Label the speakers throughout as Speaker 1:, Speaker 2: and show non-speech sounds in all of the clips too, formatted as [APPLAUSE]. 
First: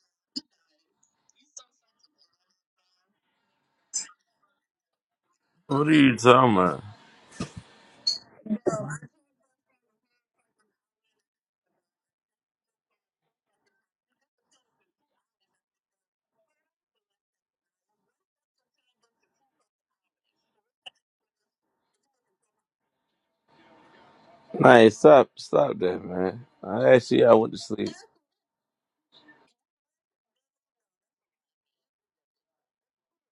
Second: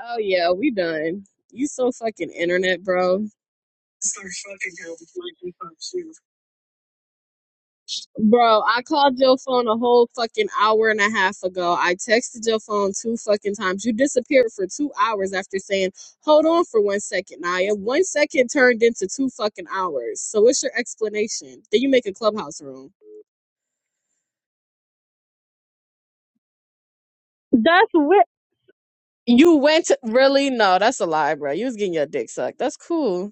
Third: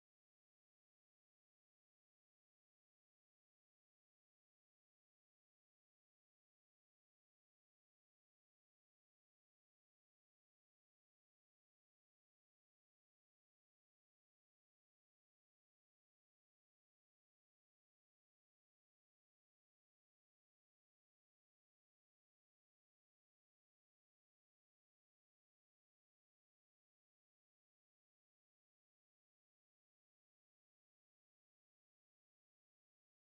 Speaker 1: Oh yeah, we done. You so fucking internet, bro.
Speaker 2: What are you talking about?
Speaker 1: Bro, I called your phone a whole fucking hour and a half ago. I texted your phone two fucking times. You disappeared for two hours after saying, hold on for one second, Naya. One second turned into two fucking hours. So what's your explanation? Then you make a clubhouse room.
Speaker 2: Nah, stop, stop that, man. I actually, I went to
Speaker 1: That's
Speaker 2: sleep.
Speaker 1: weird. You went to, really? No, that's a lie, bro. You was getting your dick sucked. That's cool.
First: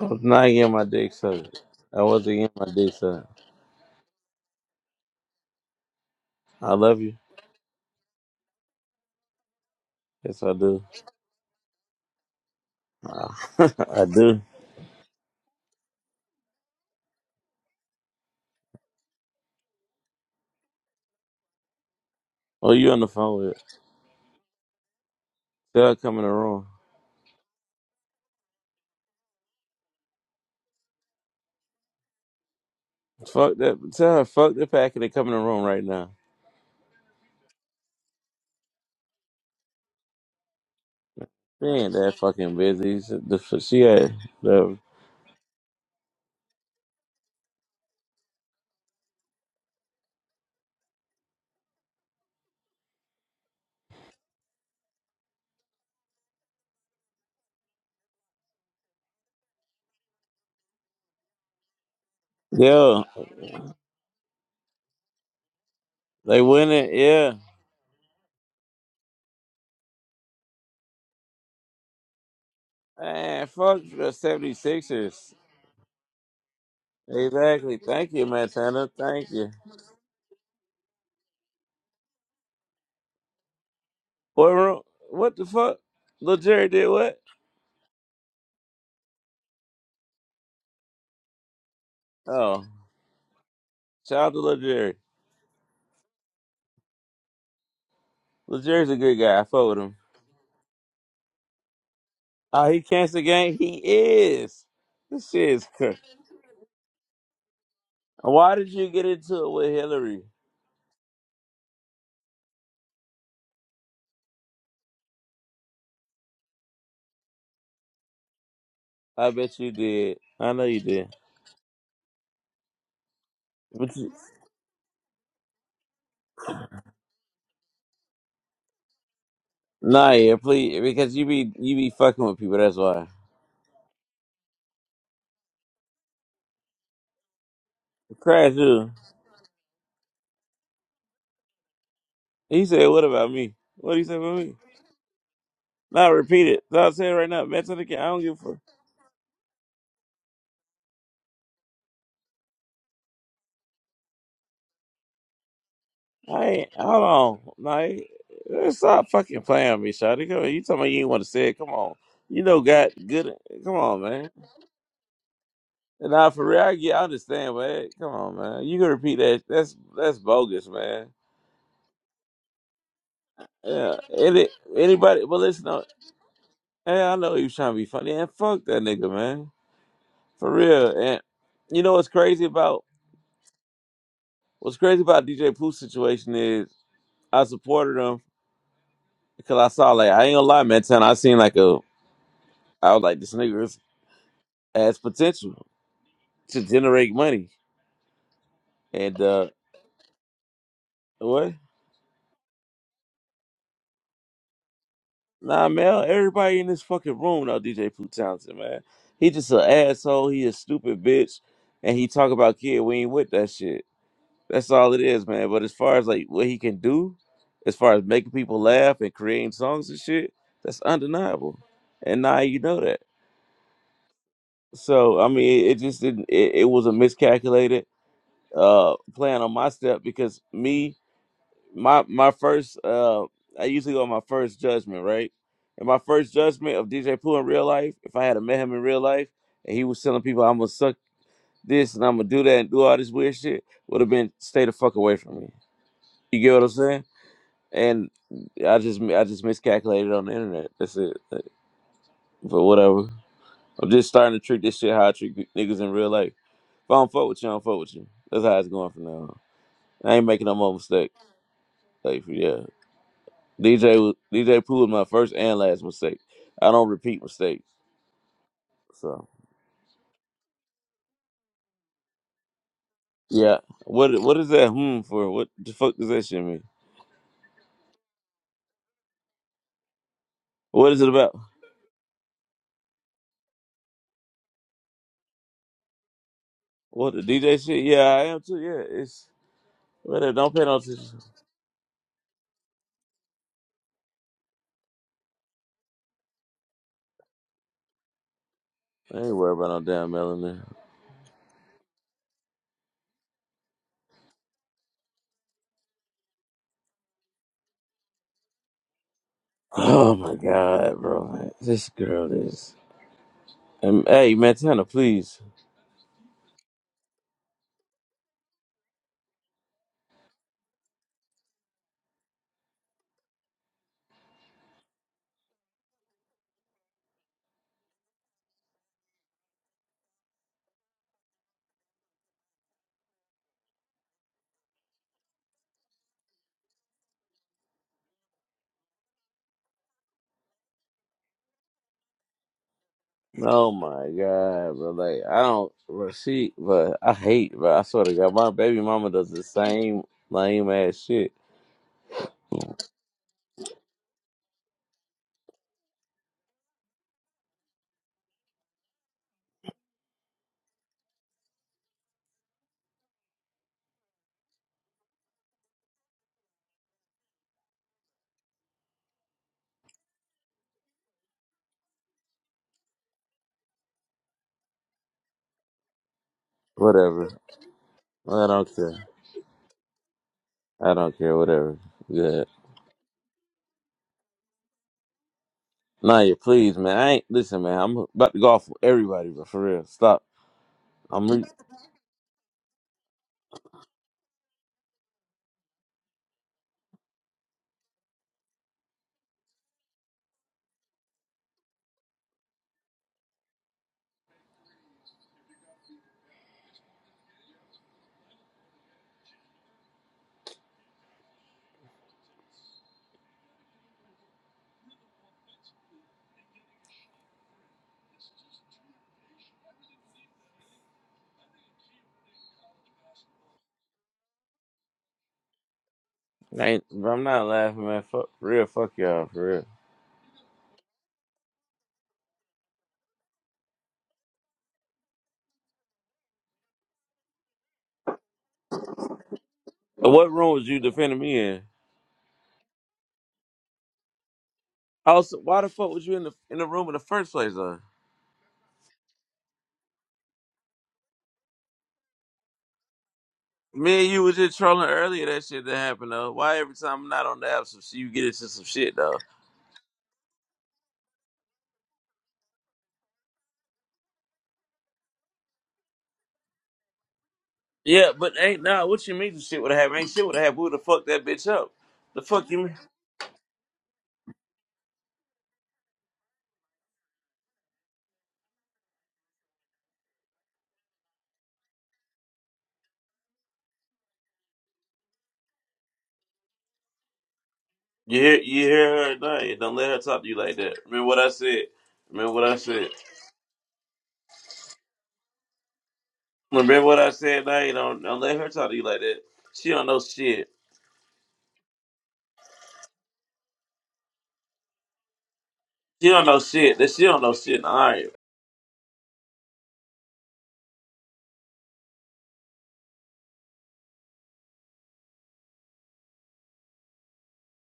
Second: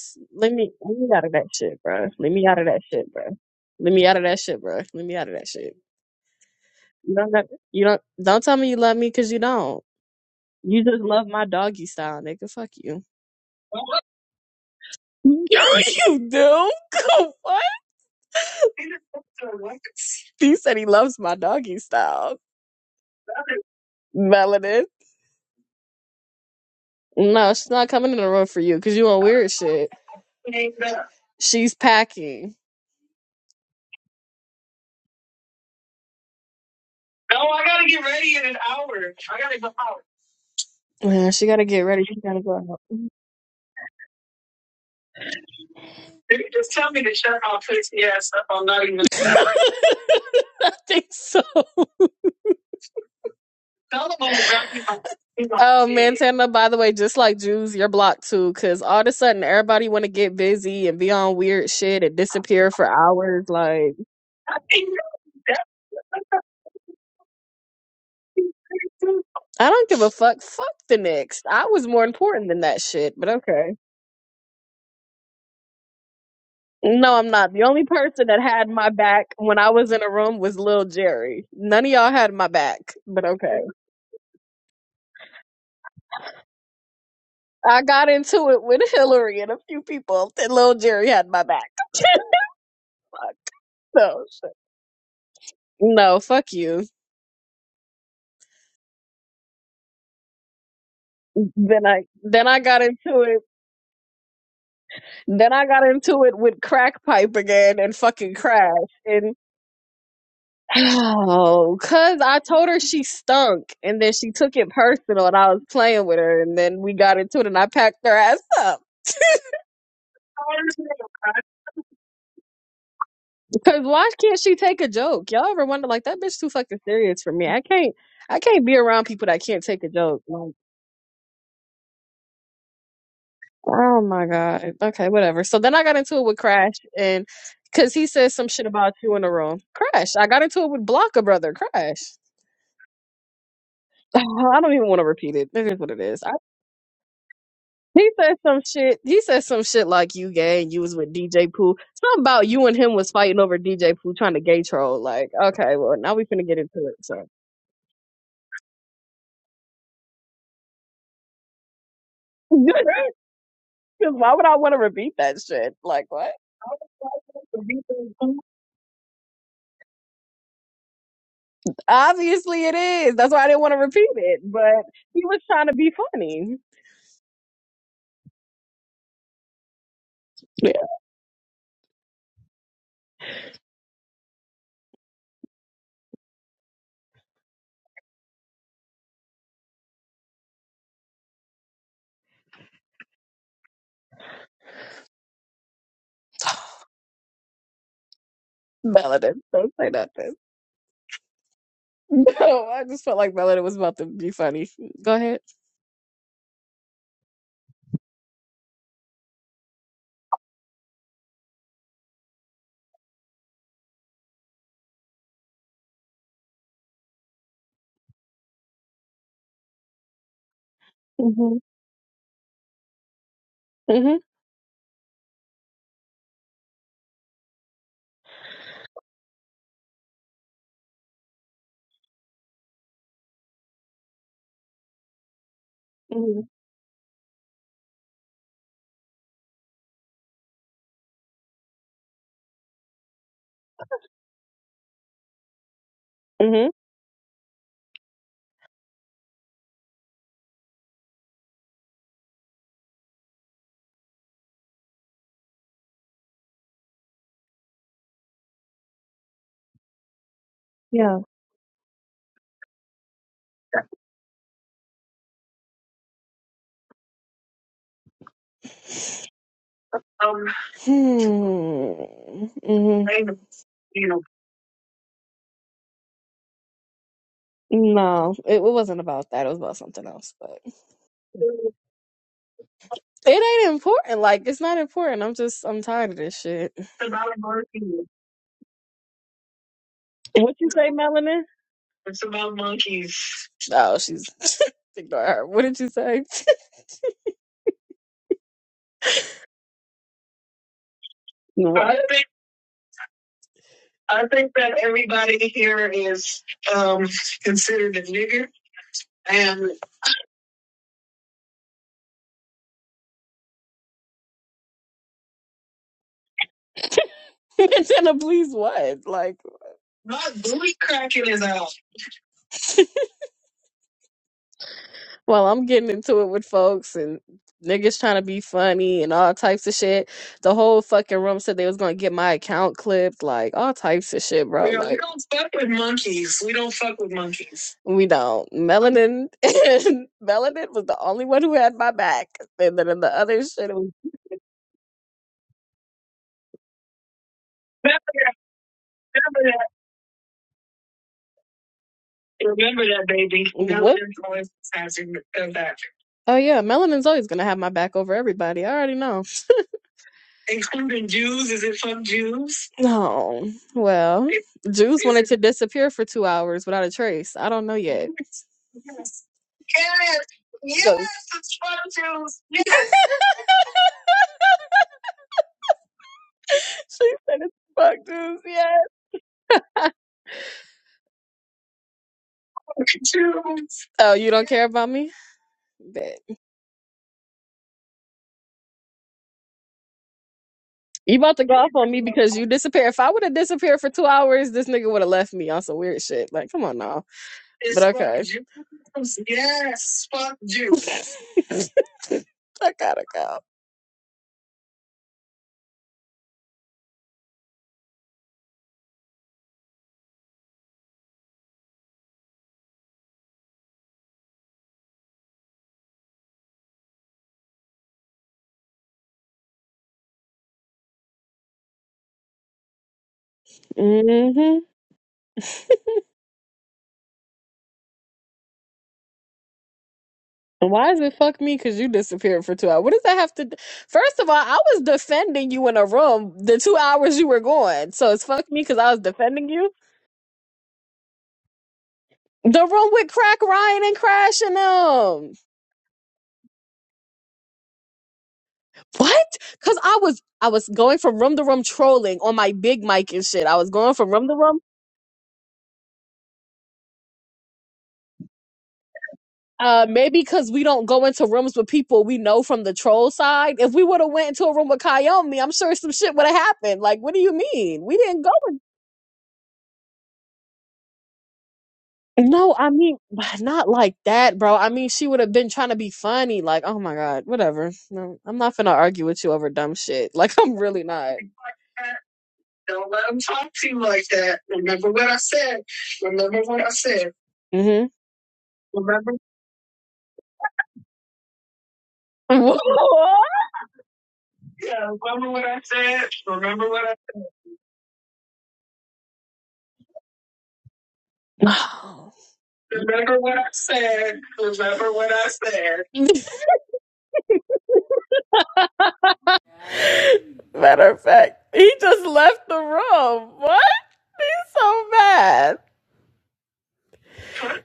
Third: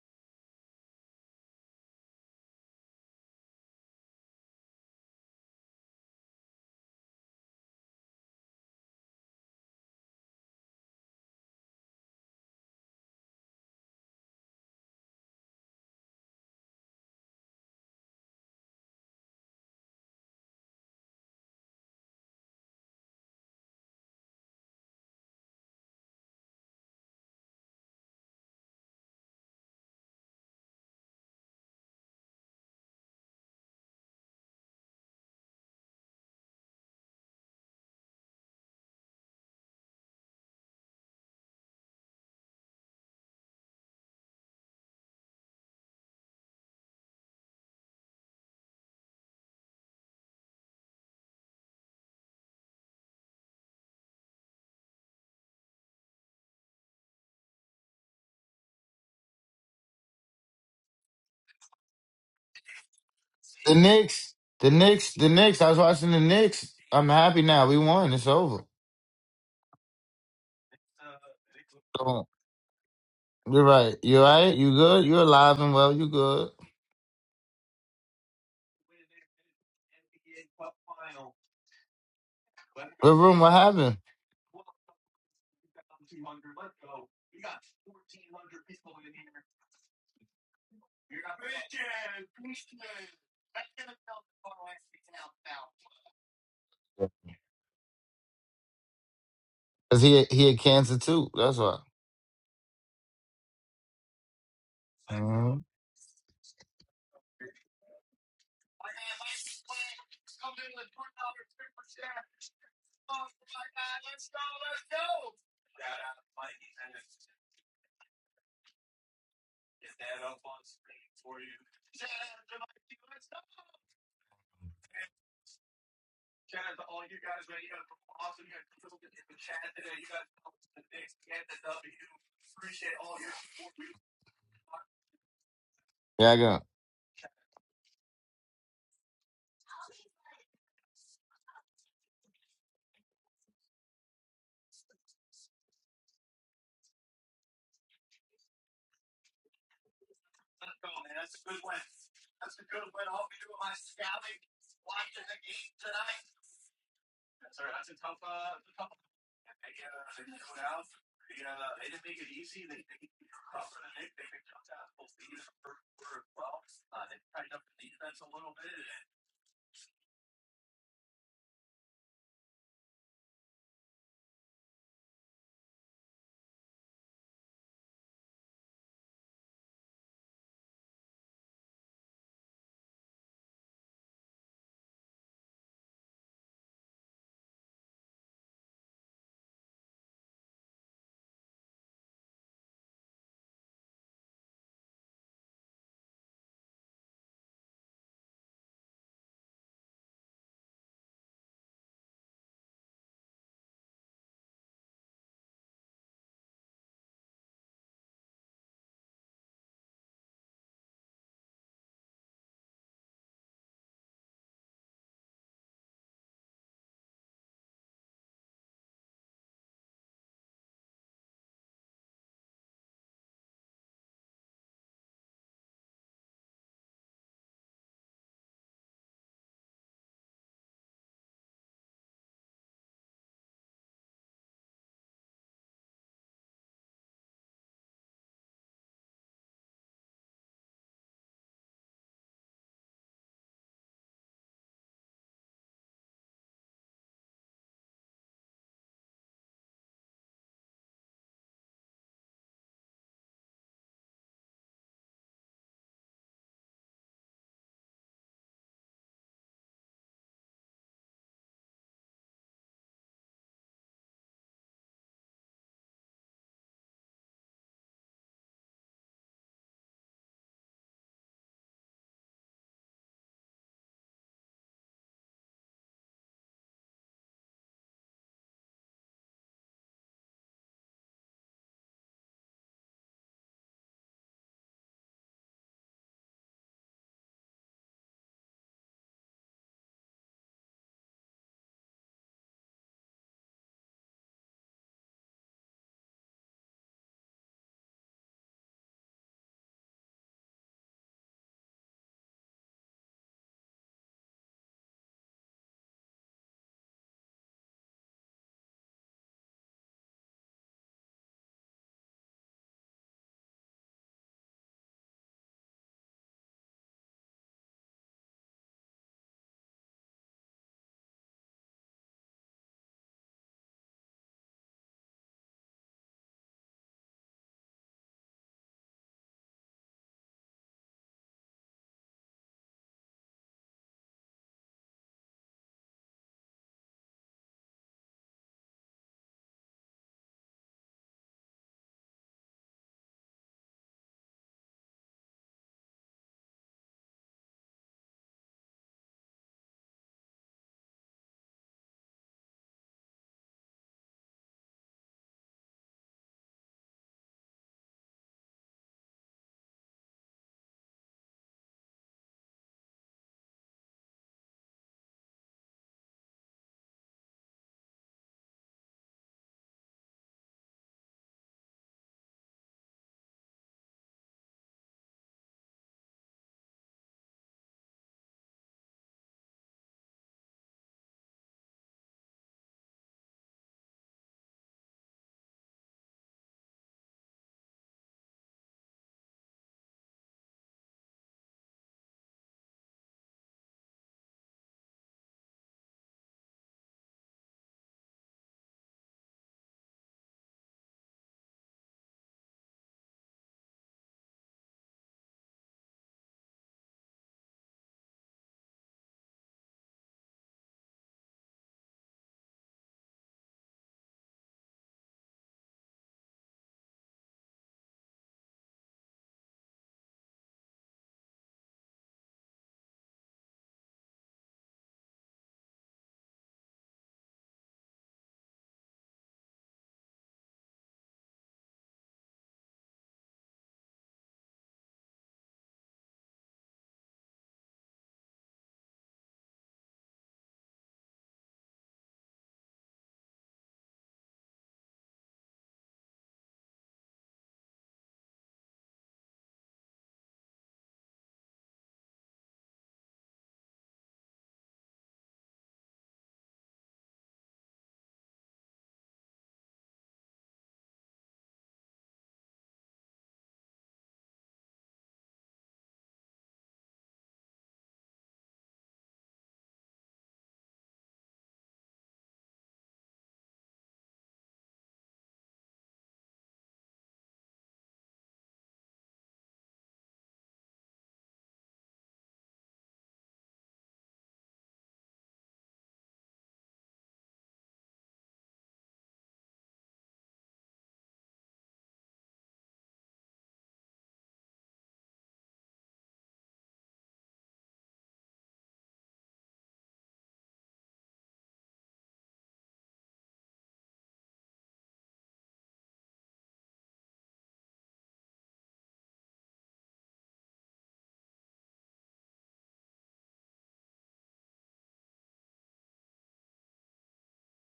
Speaker 2: I was not
Speaker 1: let me
Speaker 2: getting my
Speaker 1: let me
Speaker 2: dick
Speaker 1: out of that
Speaker 2: sucked.
Speaker 1: shit,
Speaker 2: I
Speaker 1: bro.
Speaker 2: wasn't
Speaker 1: Let me
Speaker 2: getting
Speaker 1: out of
Speaker 2: my
Speaker 1: that
Speaker 2: dick
Speaker 1: shit, bro.
Speaker 2: sucked.
Speaker 1: Let me out of that shit, bro. Let me out of that shit.
Speaker 2: I love
Speaker 1: You
Speaker 2: you.
Speaker 1: don't got- you don't don't tell me you love me because you don't.
Speaker 2: Yes, I
Speaker 1: You
Speaker 2: do.
Speaker 1: just love my doggy style, nigga. Fuck you.
Speaker 2: Ah, [LAUGHS] I do.
Speaker 1: [LAUGHS] you do? [LAUGHS] what? He said he loves my doggy style.
Speaker 2: Oh, you on the phone with?
Speaker 1: Melanin.
Speaker 2: Tell her come in the room.
Speaker 1: No, she's not coming in the room for you because you on weird shit. [LAUGHS] She's packing.
Speaker 2: Fuck that. Tell her fuck the packet and come in the room right now.
Speaker 1: No, I gotta get ready in an hour. I gotta go out. Yeah, she gotta
Speaker 2: She
Speaker 1: get
Speaker 2: ain't
Speaker 1: ready.
Speaker 2: that
Speaker 1: She gotta
Speaker 2: fucking
Speaker 1: go out.
Speaker 2: busy. She the- she had the
Speaker 1: They Just tell me to shut my pussy ass up. I'm not even [LAUGHS] I think so. Tell them I'm about to be my Oh man, kid. Tana, by the way, just like Jews, you're blocked too, because all of a sudden everybody wanna get busy and be on weird shit and disappear for
Speaker 2: yeah.
Speaker 1: hours.
Speaker 3: The
Speaker 1: Like
Speaker 3: Knicks,
Speaker 1: I
Speaker 3: the
Speaker 1: think
Speaker 3: Knicks, the
Speaker 1: that's
Speaker 3: Knicks. I was watching the
Speaker 2: They
Speaker 3: Knicks.
Speaker 2: winning.
Speaker 3: I'm
Speaker 2: Yeah.
Speaker 3: happy now. We won. It's over.
Speaker 1: I don't give a fuck. Fuck the next. I was more
Speaker 3: So,
Speaker 1: important than that shit, but
Speaker 2: Man,
Speaker 1: okay.
Speaker 3: you're
Speaker 2: fuck
Speaker 3: right.
Speaker 2: the
Speaker 3: You right. You good? You're
Speaker 2: 76ers.
Speaker 3: alive and well. You good?
Speaker 1: No, I'm not. The
Speaker 2: Exactly.
Speaker 1: only
Speaker 2: Thank you,
Speaker 1: person that had my
Speaker 2: Montana. Thank
Speaker 1: back
Speaker 2: you.
Speaker 1: when I was in a room was Lil Jerry. None of y'all had my back,
Speaker 3: What
Speaker 1: but
Speaker 3: room? What
Speaker 1: okay.
Speaker 3: happened?
Speaker 2: Boy, what the fuck? Lil Jerry did what?
Speaker 1: I got into it with Hillary and a few people, and Lil Jerry had my back. [LAUGHS]
Speaker 2: Oh,
Speaker 1: Fuck.
Speaker 2: shout
Speaker 1: No,
Speaker 2: out to
Speaker 1: shit.
Speaker 2: Lil Jerry.
Speaker 1: no, fuck you.
Speaker 2: Lil Jerry's a good guy. I fuck with him.
Speaker 3: Cause he he had cancer too. That's why.
Speaker 1: Then I, then I
Speaker 2: Oh, he
Speaker 1: got into
Speaker 2: canceled
Speaker 1: it.
Speaker 2: gang. He is. This shit
Speaker 1: Then
Speaker 3: Mhm.
Speaker 1: I
Speaker 2: is.
Speaker 1: got
Speaker 2: crazy.
Speaker 1: into it with crack pipe again and fucking
Speaker 2: Why did
Speaker 1: crash
Speaker 2: you get
Speaker 1: and.
Speaker 2: into
Speaker 1: [SIGHS]
Speaker 2: it with Hillary?
Speaker 1: Oh, cause I told her she stunk, and then she took it personal, and I was playing with her, and then we got into it, and I packed her ass up.
Speaker 2: I bet you did. I know you did.
Speaker 1: Cause
Speaker 2: But
Speaker 1: why
Speaker 2: you,
Speaker 1: can't she take a joke? Y'all ever wonder like that bitch too fucking serious for me? I can't I can't be around people that can't take a
Speaker 2: nah,
Speaker 1: joke.
Speaker 2: yeah,
Speaker 1: Like,
Speaker 2: please, because you be you be fucking with people. That's why.
Speaker 1: oh my god. Okay, whatever. So then I got into it
Speaker 3: Yeah, I
Speaker 1: with
Speaker 3: go.
Speaker 1: Crash and cause he said some
Speaker 2: Crash
Speaker 1: shit
Speaker 2: you.
Speaker 1: about you in the room. Crash. I got into it with Blocker brother, Crash.
Speaker 2: He said, "What about me? What do you
Speaker 1: [LAUGHS]
Speaker 2: say about me?"
Speaker 1: I don't even want to repeat it. It is what it
Speaker 2: Nah,
Speaker 1: is. I,
Speaker 2: repeat it. Nah, say it right now. Mention again. I
Speaker 1: he
Speaker 2: don't give a
Speaker 1: said
Speaker 2: fuck.
Speaker 1: some shit. He said some shit like you gay and you was with DJ Pooh. Something about you and him was fighting over DJ Pooh trying to gay troll. Like, okay, well now we finna get
Speaker 2: Hey,
Speaker 1: into
Speaker 2: hold
Speaker 1: it. So
Speaker 2: on. Like, stop fucking playing with me, Shotty. Come on, you talking about you ain't want to say it. Come on. You know, got
Speaker 1: [LAUGHS]
Speaker 2: good. Come on,
Speaker 1: Because
Speaker 2: man.
Speaker 1: why would I want to repeat that shit? Like
Speaker 2: And now
Speaker 1: what?
Speaker 2: for real, I get, I understand, man. Come on, man. You can repeat that. That's that's bogus, man.
Speaker 1: Obviously it is. That's why I didn't want to
Speaker 2: Yeah.
Speaker 1: repeat it.
Speaker 2: Any,
Speaker 1: But he
Speaker 2: anybody,
Speaker 1: was
Speaker 2: but listen,
Speaker 1: trying to
Speaker 2: no,
Speaker 1: be funny.
Speaker 2: hey, I know he was trying to be funny. And fuck that nigga, man. For
Speaker 1: Yeah.
Speaker 2: real. And you know what's crazy about, what's crazy about DJ Pooh's situation is I supported him because I saw, like, I ain't gonna lie, man, Tan, I seen like a, I was like, this nigga is as potential to generate money. And
Speaker 1: Melody,
Speaker 2: uh
Speaker 1: Don't say nothing. [LAUGHS]
Speaker 2: what?
Speaker 1: No, I just felt like Melody was about to be funny. Go ahead.
Speaker 2: Nah, man, everybody in this fucking room know DJ Pooh Townsend, man. He just an asshole, he a stupid bitch, and he talk about kid, we ain't with that shit. That's all it is, man. But as far as like what he can do, as far as making people laugh and creating songs and shit, that's
Speaker 1: hmm
Speaker 2: undeniable. And now you know that.
Speaker 1: hmm
Speaker 2: So I mean it, it just didn't it, it was a miscalculated uh plan on my step because me my my first uh I usually go on my first judgment, right? And my first
Speaker 1: hmm
Speaker 2: judgment of DJ Pooh in real life, if I had a met him in real life and he was telling people I'm gonna suck this and I'm gonna do that and do all this weird shit, would have been stay the fuck away from me. You get what
Speaker 1: hmm
Speaker 2: I'm saying? And I just I just miscalculated on the internet. That's it. Like, But whatever. I'm just starting to treat this shit how I treat niggas in real life. If I don't fuck with you, I don't fuck with you. That's how it's going from now on. I ain't making no more mistake.
Speaker 1: Yeah.
Speaker 2: Like yeah. DJ was- DJ Pooh was my first and last mistake. I don't repeat mistakes. So
Speaker 1: Um. Hmm. hmm
Speaker 2: yeah, what what is that hmm for? What the fuck does that shit mean?
Speaker 1: No, it, it wasn't about that. It was about something else. But
Speaker 2: What is it about?
Speaker 1: It ain't important. Like it's not important. I'm just I'm tired of this shit. It's
Speaker 2: What the
Speaker 1: about
Speaker 2: DJ shit? Yeah,
Speaker 1: monkeys.
Speaker 2: I am too. Yeah, it's whatever. Don't
Speaker 1: What
Speaker 2: pay
Speaker 1: you
Speaker 2: no
Speaker 1: say,
Speaker 2: attention.
Speaker 1: Melanin? It's about monkeys. Oh, she's [LAUGHS] ignore her. What did you say? [LAUGHS]
Speaker 2: I ain't worried about no damn melanin.
Speaker 1: What? I think I think that everybody here is um considered a nigger and
Speaker 2: Oh my god, bro, this girl is. Um, hey, Montana, please.
Speaker 1: [LAUGHS] Jenna, please what? Like my booty cracking is out. Well, I'm getting into it with folks and niggas trying to be funny and all types of shit. The whole fucking room said they was gonna get my account clipped, like all types of shit, bro. Yeah, we Like don't fuck with monkeys. We don't fuck with monkeys. we don't. Melanin [LAUGHS] and Melanin was the only one who had my back. And then in the other shit
Speaker 2: Oh
Speaker 1: it was
Speaker 2: my god, bro, like I don't. Bro, she, but I hate, but I
Speaker 1: Remember
Speaker 2: swear to God, my baby mama does the
Speaker 1: remember that,
Speaker 2: same lame ass shit.
Speaker 1: remember that baby. what? Melanin's always has your your back. Oh yeah, Melanin's always gonna have my back over everybody. I already know. Including Jews, is it fuck Jews? No. Well, [LAUGHS] Jews wanted to disappear for two hours without a trace. I don't know yet. Yes, yes, yes, So it's fuck Jews. Yes, [LAUGHS] she
Speaker 2: Whatever.
Speaker 1: said it's fuck Jews,
Speaker 2: I don't
Speaker 1: yes.
Speaker 2: care. I don't care. Whatever. Yeah.
Speaker 1: fuck Jews. Oh, you don't care about me? Bet.
Speaker 2: Nah, you please, man. I ain't listen, man. I'm about to go off with everybody, but for real, stop.
Speaker 1: You
Speaker 2: I'm.
Speaker 1: about
Speaker 2: Re-
Speaker 1: to go off on me because you disappeared. If I would have disappeared for two hours, this nigga would have left me on some weird shit. Like, come on now. It's But fuck okay. Jews. Yes, fuck Jews. [LAUGHS] I gotta go. hmm [LAUGHS]
Speaker 2: I ain't, bro, I'm not laughing, man. Fuck, for real. Fuck y'all, for real.
Speaker 1: Why is it fuck me? Because you disappeared for two hours. What does that have to? d- First of all, I was defending you in a room the two hours you were gone. So it's fuck me because I was defending you.
Speaker 2: But what room was you defending me in?
Speaker 1: The room with Crack Ryan and crashing them.
Speaker 2: Also, why the fuck was you in the in the room in the first place, though?
Speaker 1: What? Because I was I was going from room to room trolling on my big mic and shit. I was going
Speaker 2: Me
Speaker 1: from
Speaker 2: and you
Speaker 1: room to
Speaker 2: was just
Speaker 1: room.
Speaker 2: trolling earlier. That shit that happened though. Why every time I'm not on the app, some shit, you get into some shit though.
Speaker 1: Uh, maybe because we don't go into rooms with people we know from the troll side. If we would have went into a room with Kayomi, I'm sure some shit would have happened. Like, what do you mean? We
Speaker 2: Yeah,
Speaker 1: didn't
Speaker 2: but
Speaker 1: go
Speaker 2: ain't nah. What you mean? The shit would have happened. Ain't shit would have happened. Who the fuck that bitch up? The fuck
Speaker 1: No,
Speaker 2: you?
Speaker 1: I
Speaker 2: mean?
Speaker 1: mean, [SIGHS] not like that, bro. I mean, she would have been trying to be funny. Like, oh my God, whatever. No, I'm not finna argue with you over dumb shit. [LAUGHS] Like, I'm really not. Don't let them talk to you like that. Remember what I said. Remember what I said. hmm
Speaker 2: You hear, you hear her
Speaker 1: Remember.
Speaker 2: at night. Don't let her talk to you like that. Remember what I said. Remember what I
Speaker 1: [LAUGHS]
Speaker 2: said.
Speaker 1: Yeah, remember what I said. Remember what
Speaker 2: Remember what
Speaker 1: I
Speaker 2: I said at night. Don't, don't let her talk to you like that. She don't know shit.
Speaker 1: What? [SIGHS] remember what I said. Remember what I
Speaker 2: She don't
Speaker 1: said.
Speaker 2: know shit. That she don't know shit. All right.
Speaker 1: [LAUGHS] Matter of fact, he just left the room. What? So mad.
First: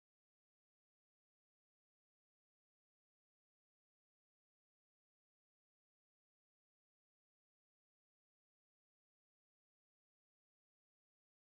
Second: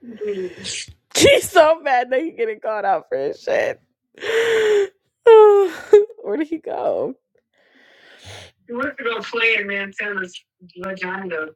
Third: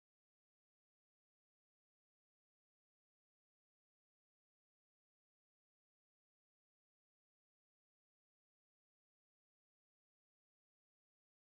Speaker 1: [LAUGHS] She's so mad that he getting called out for his shit. [SIGHS] Where did he go? He wants to go play in Montana's vagina.